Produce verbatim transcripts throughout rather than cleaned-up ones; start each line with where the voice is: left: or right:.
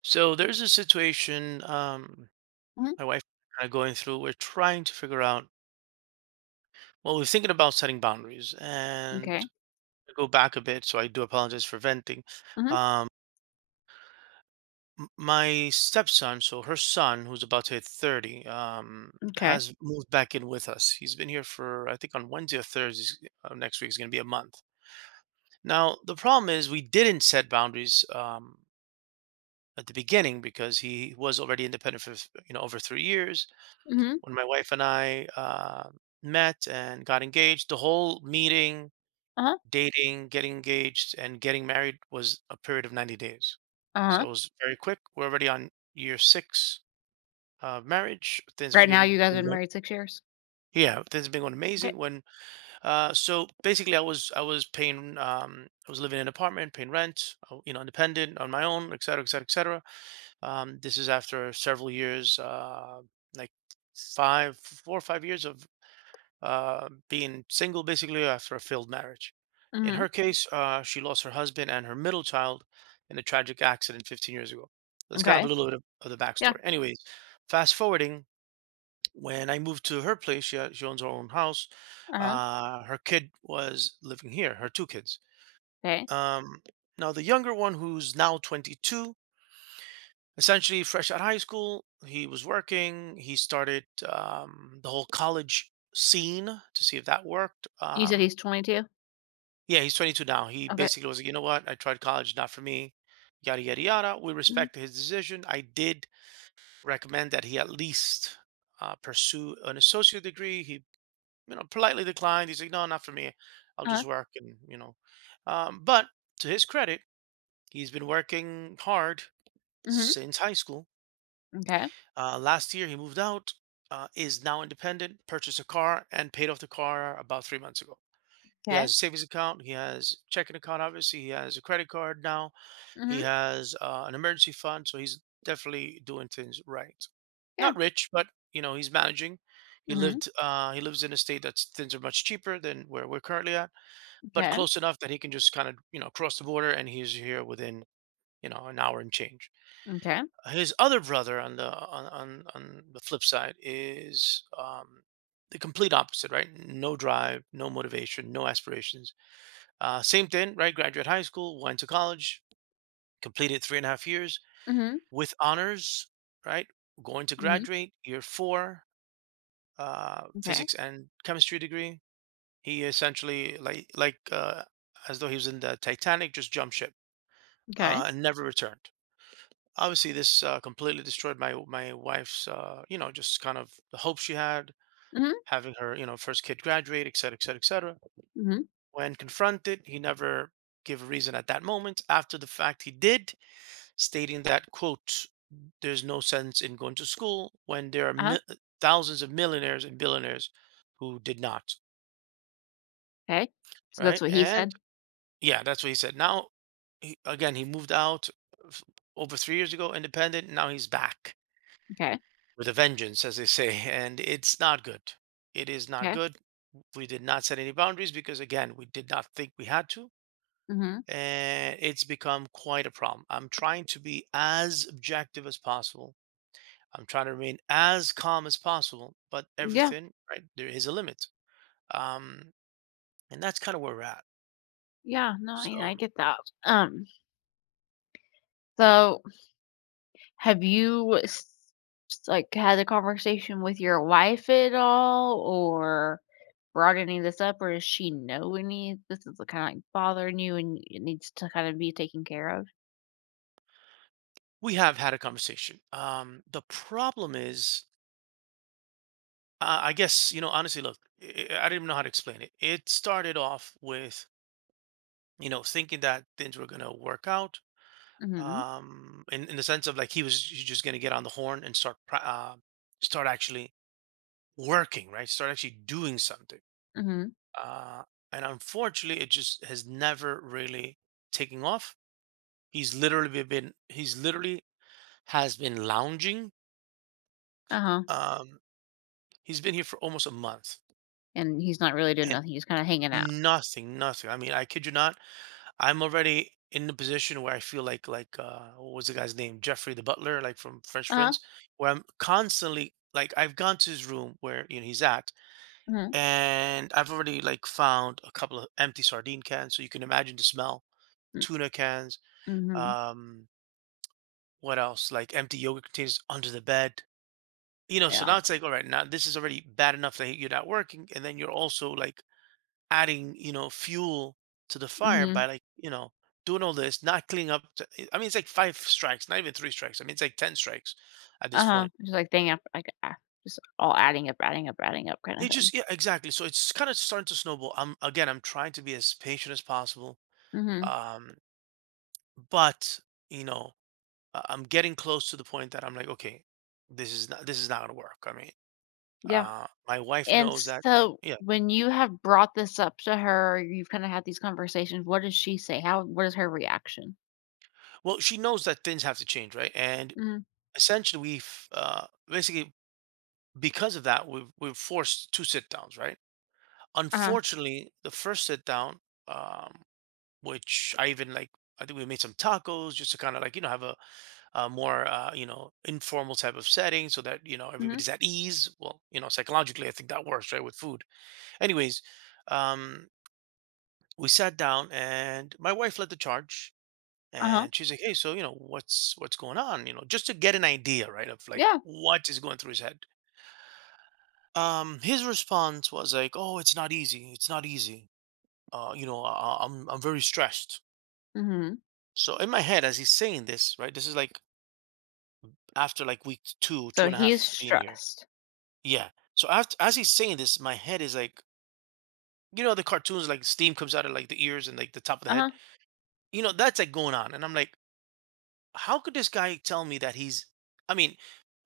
right: So there's a situation, um,
left: Mhm.
right: my wife kind of going through. We're trying to figure out. Well, we're thinking about setting boundaries, and
left: Okay.
right: to go back a bit. So I do apologize for venting.
left: Mhm.
right: Um, m- my stepson, so her son, who's about to hit thirty, um,
left: M'kay.
right: has moved back in with us. He's been here for, I think, on Wednesday or Thursday uh, next week is going to be a month. Now the problem is we didn't set boundaries, um, at the beginning because he was already independent for, you know, over three years.
left: Mhm.
right: When my wife and I uh, met and got engaged, the whole meeting,
left: Uh-huh.
right: dating, getting engaged, and getting married was a period of ninety days. So
left: Uh-huh.
right: it was very quick. We're already on year six of marriage. Things have
left: Right now, you
right: been
left: guys have
right: been
left: been
right: going,
left: married six years?
right: yeah, things have been going
left: Okay.
right: amazing. When uh, so basically, I was I was paying, um, I was living in an apartment, paying rent, uh, you know, independent on my own, et cetera, et cetera, et cetera. Um, this is after several years, uh, like five, four or five years of uh, being single basically after a failed marriage. In
left: Mhm.
right: her case, uh, she lost her husband and her middle child in a tragic accident fifteen years ago. That's kind of a
left: Okay.
right: little bit of, of the
left: Yeah.
right: backstory. Anyways, fast forwarding, when I moved to her place, she, ha- she owns her own house.
left: Uh-huh. Huh.
right: Uh, her kid was living here, her two kids.
left: Okay.
right: Um, now, the younger one, who's now twenty-two, essentially fresh out of high school, he was working. He started, um, the whole college scene to see if that worked.
left: You said
right: Um,
left: he's twenty-two?
right: Yeah, he's twenty-two now. He
left: Okay.
right: basically was like, you know what? I tried college, not for me. Yada yada yada. We
left: Mhm.
right: respect his decision. I did recommend that he at least uh, pursue an associate degree. He, you know, politely declined. He's like, no, not for me. I'll
left: Uh-huh.
right: just work and you know. Um, but to his credit, he's been working hard
left: Mhm.
right: since high school.
left: M'kay.
right: Uh, last year, he moved out. Uh, is now independent. Purchased a car and paid off the car about three months ago. He
left: 'Kay.
right: has a savings account. He has checking account. Obviously, he has a credit card now. He
left: Mhm.
right: has uh, an emergency fund, so he's definitely doing things right.
left: Yeah.
right: Not rich, but you know, he's managing. He
left: Mhm.
right: lived. Uh, he lives in a state that's things are much cheaper than where we're currently at, but
left: Okay.
right: close enough that he can just kind of, you know, cross the border, and he's here within, you know, an hour and change.
left: Okay.
right: His other brother on the on on, on the flip side is, um, the complete opposite, right? No drive, no motivation, no aspirations. Uh, same thing, right? Graduate high school, went to college, completed three and a half years,
left: Mhm.
right: with honors, right? Going to
left: Mhm.
right: graduate year four, uh,
left: M'kay.
right: physics and chemistry degree. He essentially like like uh, as though he was in the Titanic, just jumped ship,
left: M'kay.
right: uh, and never returned. Obviously, this uh, completely destroyed my my wife's, uh, you know, just kind of the hope she had,
left: Mhm.
right: having her, you know, first kid graduate, et cetera, et cetera, et cetera.
left: Mhm.
right: When confronted, he never gave a reason at that moment. After the fact, he did, stating that, quote, there's no sense in going to school when there are
left: Uh-huh. Huh.
right: mil- thousands of millionaires and billionaires who did not,
left: Okay. So that's
right: right?
left: what he
right: And
left: said?
right: yeah, that's what he said. Now, he, again, he moved out f- over three years ago, independent. Now he's back
left: Okay. Okay.
right: with a vengeance, as they say, and it's not good. It is not
left: 'Kay.
right: good. We did not set any boundaries because, again, we did not think we had to.
left: Mhm.
right: And it's become quite a problem. I'm trying to be as objective as possible. I'm trying to remain as calm as possible, but
left: Yeah.
right: everything, right, there is a limit. Um, and that's kind of where we're at.
left: Yeah. No, I mean, I
right: So
left: get that. Um, so have you s like, had a conversation with your wife at all, or brought any of this up, or does she know any this is, like, kinda, like, bothering you and it needs to kinda be taken care of?
right: we have had a conversation. Um, the problem is, uh, I guess, you know, honestly, look, I, I I didn't know how to explain it. It started off with, you know, thinking that things were going to work out,
left: Mhm,
right: um, in, in the sense of like he was j- just going to get on the horn and start, pra- uh, start actually working, right? Start actually doing something.
left: mhm,
right: Uh, and unfortunately, it just has never really taken off. He's literally been he's literally has been lounging.
left: uh-huh,
right: Um, he's been here for almost a month
left: and he's not really doing
right: and
left: nothing, he's kinda hanging out.
right: nothing, nothing. I mean, I kid you not. I'm already in the position where I feel like like uh, what was the guy's name? Jeffrey the butler, like from Fresh
left: Uh-huh,
right: Prince, where I'm constantly like, I've gone to his room where, you know, he's at,
left: mhm,
right: and I've already like found a couple of empty sardine cans, so you can imagine the smell,
left: mm,
right: tuna cans.
left: mhm,
right: Um, what else? Like empty yogurt containers under the bed. You know, so
left: yeah,
right: now it's like, all right, now this is already bad enough that you're not working, and then you're also like adding, you know, fuel to the fire by,
left: mhm,
right: like, you know, doing all this, not cleaning up. t- I mean, it's like five strikes, not even three strikes. I mean, it's like ten strikes at this
left: uh-huh,
right: point.
left: just, like, thing af like, ah, just all adding up, adding up, adding up kinda
right: It
left: thing.
right: just, yeah, exactly. So it's kind of starting to snowball. I'm, again, I'm trying to be as patient as possible,
left: Mhm,
right: um, but, you know, I- I'm getting close to the point that I'm like, okay, this is not, this is not gonna work. I mean.
left: yeah.
right: Uh, my wife
left: And
right: knows that.
left: so
right: Yeah.
left: when you have brought this up to her, you've kinda had these conversations, what does she say? How What is her reaction?
right: Well, she knows that things have to change, right? And
left: Mhm.
right: essentially, we've, uh, basically because of that, we've we've forced two sit downs, right?
left: Uh-huh.
right: Unfortunately, the first sit down, um, which I even like, I think we made some tacos just to kind of like, you know, have a, a more, uh, you know, informal type of setting so that, you know,
left: Mhm.
right: everybody's at ease. Well, you know, psychologically, I think that works, right, with food. Anyways, um, we sat down and my wife led the charge,
left: Uh-huh.
right: and she's like, hey, so, you know, what's what's going on, you know, just to get an idea, right, of like
left: Yeah.
right: what is going through his head. um his response was like, oh, it's not easy, it's not easy, uh you know, I, I- i'm i'm very stressed.
left: Mhm.
right: So in my head as he's saying this, right, this is like after like week two
left: So
right: two and a
left: he's
right: half being here.
left: stressed.
right: Yeah, so after, as he's saying this, my head is like, you know, the cartoons, like steam comes out of like the ears and like the top of the
left: Uh-huh.
right: head, you know, that's like going on, and I'm like, how could this guy tell me that he's, I mean,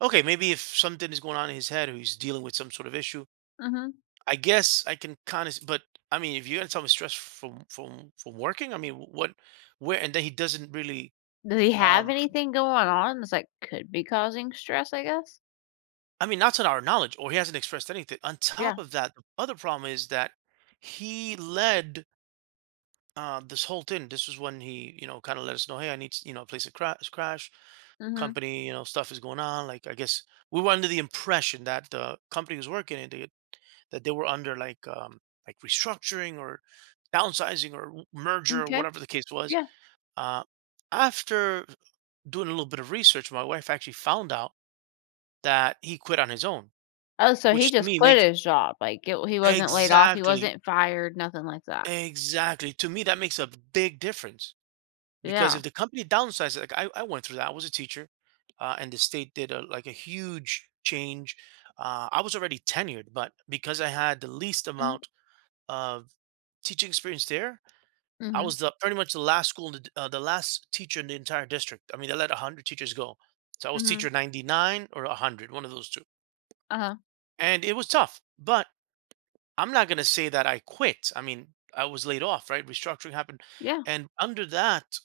right: okay, maybe if something is going on in his head or he's dealing with some sort of issue,
left: Mhm.
right: I guess I can kind of, but I mean, if you're gonna tell me stress from from from working, I mean, wh- what where, and then he doesn't really.
left: Does he have
right: um
left: anything going on that's, like, could be causing stress, I guess?
right: I mean, not to our knowledge, or he hasn't expressed anything. On
left: Yeah.
right: top of that, the other problem is that he led, uh, this whole thing. This was when he, you know, kind of let us know, hey, I need, s- you know, a place to crash, crash
left: Mhm.
right: company, you know, stuff is going on. Like, I guess we were under the impression that the company was working in they, that they were under like, um like restructuring or downsizing or w- merger or
left: Okay.
right: whatever the case was.
left: Yeah.
right: Uh, after doing a little bit of research, my wife actually found out that he quit on his own,
left: Oh, so he
right: which to
left: just
right: me
left: quit
right: makes,
left: his job, like, it he wasn't laid off, he
right: exactly
left: wasn't fired, nothing like that.
right: exactly to me that makes a big difference, because
left: Yeah.
right: if the company downsizes, like I, I went through that, I was a teacher, uh, and the state did a, like a huge change. Uh, I was already tenured, but because I had the least
left: Mhm.
right: amount of teaching experience there, I
left: Mhm.
right: was the, pretty much the last school, in the, d- uh, the last teacher in the entire district. I mean, they let one hundred teachers go. So I was
left: Mhm.
right: teacher ninety-nine or one hundred, one of those two.
left: Uh-huh.
right: And it was tough, but I'm not going to say that I quit. I mean, I was laid off, right? Restructuring happened.
left: Yeah.
right: And under that,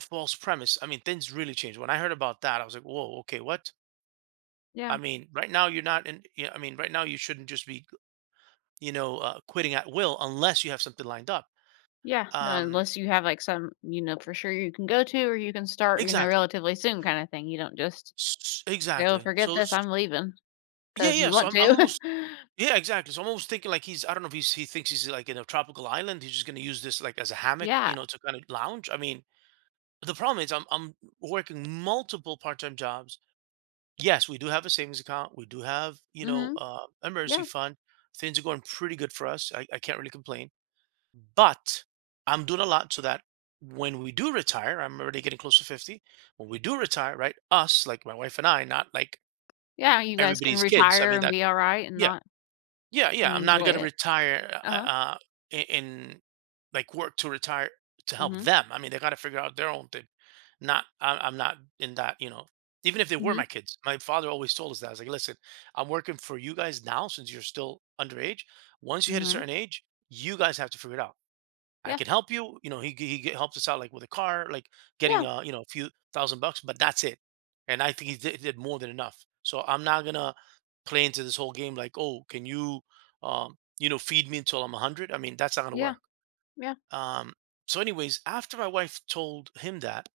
right: false premise. I mean, things really changed. When I heard about that, I was like, "Whoa, okay, what?"
left: Yeah.
right: I mean, right now you're not in. Yeah, I mean, right now you shouldn't just be, you know, uh, quitting at will unless you have something lined up.
left: Yeah, no,
right: Um,
left: unless you have, like, some, you know, for sure you can go to or you can start, you know,
right: exactly,
left: relatively soon kinda thing. You don't just
right: S-
left: say, "Oh,
right: exactly.
left: forget
right: So
left: this,
right: s-
left: I'm leaving," leaving,"
right: yeah,
left: because
right: yeah.
left: you
right: So
left: want
right: I'm, I'm
left: to.
right: almost, yeah, exactly. So I'm almost thinking like he's. I don't know if he's. He thinks he's like in a tropical island. He's just gonna use this like as a hammock,
left: Yeah,
right: you know, to kind of lounge. I mean, the problem is I'm I'm working multiple part time jobs. Yes, we do have a savings account. We do have, you know,
left: mhm,
right: uh, emergency
left: yeah,
right: fund. Things are going pretty good for us. I, I can't really complain. But I'm doing a lot so that when we do retire, I'm already getting close to fifty. When we do retire, right? Us, like my wife and I, not like
left: yeah, you guys can
right: everybody's kids. I
left: retire
right: mean,
left: and
right: that,
left: be alright and not
right: yeah,
left: and
right: yeah. I'm not
left: enjoy
right: gonna
left: it.
right: retire, uh,
left: Uh-huh,
right: uh, in in like work to retire to help
left: mhm,
right: them. I mean, they gotta figure out their own thing. Not, I I'm not in that, you know. Even if they were
left: mhm,
right: my kids, my father always told us that. I was like, listen, I'm working for you guys now since you're still underage. Once you hit a
left: mhm,
right: certain age, you guys have to figure it out. I
left: yeah,
right: can help you. You know, he he g- helps us out like with a car, like getting
left: yeah,
right: uh you know a few thousand bucks, but that's it. And I think he did, did more than enough. So I'm not gonna play into this whole game like, oh, can you um you know feed me until I'm one hundred? I mean, that's not gonna
left: yeah,
right: work.
left: yeah,
right: Um. So, anyways, after my wife told him that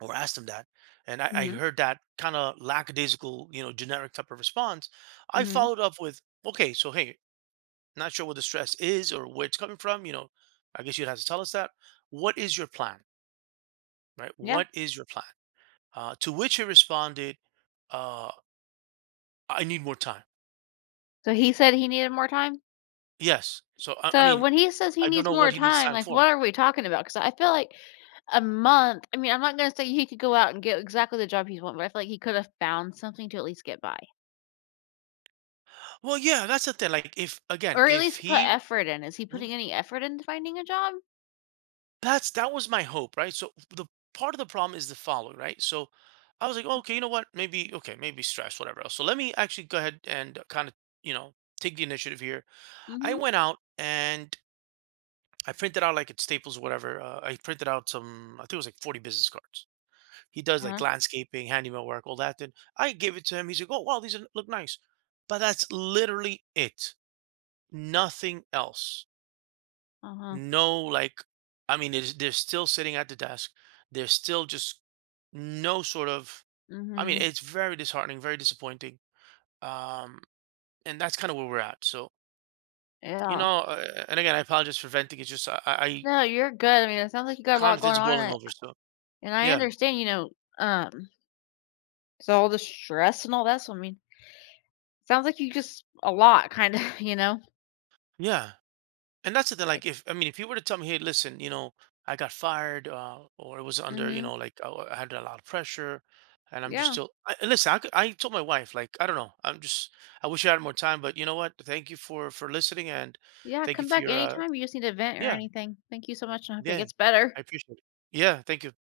right: or asked him that, and I, I
left: mhm,
right: heard that kind of lackadaisical, you know, generic type of response, I
left: mhm,
right: followed up with, okay, so hey, not sure what the stress is or where it's coming from. You know, I guess you'd have to tell us that. What is your plan? Right?
left: yeah.
right: What is your plan? Uh, to which he responded, uh, I need more time.
left: So he said he needed more time?
right: Yes. So, I, I
left: So
right: mean,
left: when he says he
right: I don't
left: needs
right: know
left: more
right: what he needs
left: time,
right: time
left: like,
right: for.
left: what are we talking about? Because I feel like a month? I mean, I'm not gonna say he could go out and get exactly the job he's want, but I feel like he could have found something to at least get by,
right: Well, yeah, that's the thing. Like, if again,
left: or at
right: if
left: least put
right: he,
left: effort in. Is he
right: mhm,
left: putting any effort into finding a job?
right: that's that was my hope, right? So, the part of the problem is the following, right? So, I was like, "Oh, okay, you know what? Maybe, okay, maybe stress, whatever else." So, let me actually go ahead and kind of, you know, take the initiative here. I
left: Mhm.
right: went out and I printed out like at Staples, whatever. Uh, I printed out some, I think it was like forty business cards. He does like
left: Uh-huh.
right: landscaping, handyman work, all that. And I gave it to him. He's like, oh, wow, these are, look nice. But that's literally it. Nothing else.
left: Uh-huh.
right: No, like, I mean, it is, they're still sitting at the desk. There's still just no sort of, I mean,
left: Mhm.
right: it's very disheartening, very disappointing. Um, and that's kind of where we're at. So, you
left: Yeah.
right: know, uh, and again, I apologize for venting. It's just, I, I I
left: No, you're good. I mean, it sounds like you got a
right: kind
left: lot
right: of,
left: going
right: it's
left: on, and
right: boiling
left: I
right: over. So,
left: and I
right: yeah.
left: understand, you know, um, so all the stress and all that, so, I mean, sounds like you just a lot kinda, you know?
right: Yeah. And that's the thing,
left: Like
right: like if I mean if you were to tell me hey listen you know I got fired, uh, or it was under you
left: mhm.
right: know like i I had a lot of pressure and I'm just
left: Yeah.
right: still I, and listen I, could- I told my wife like I don't know I'm just I wish I had more time. But you know what, thank you for for listening, and
left: Yeah,
right: thank you
left: come
right: for
left: back
right: your uh
left: anytime. You just need to vent or
right: yeah,
left: anything. Thank you so much, and I hope it
right: yeah,
left: gets better.
right: I appreciate it, yeah, thank you.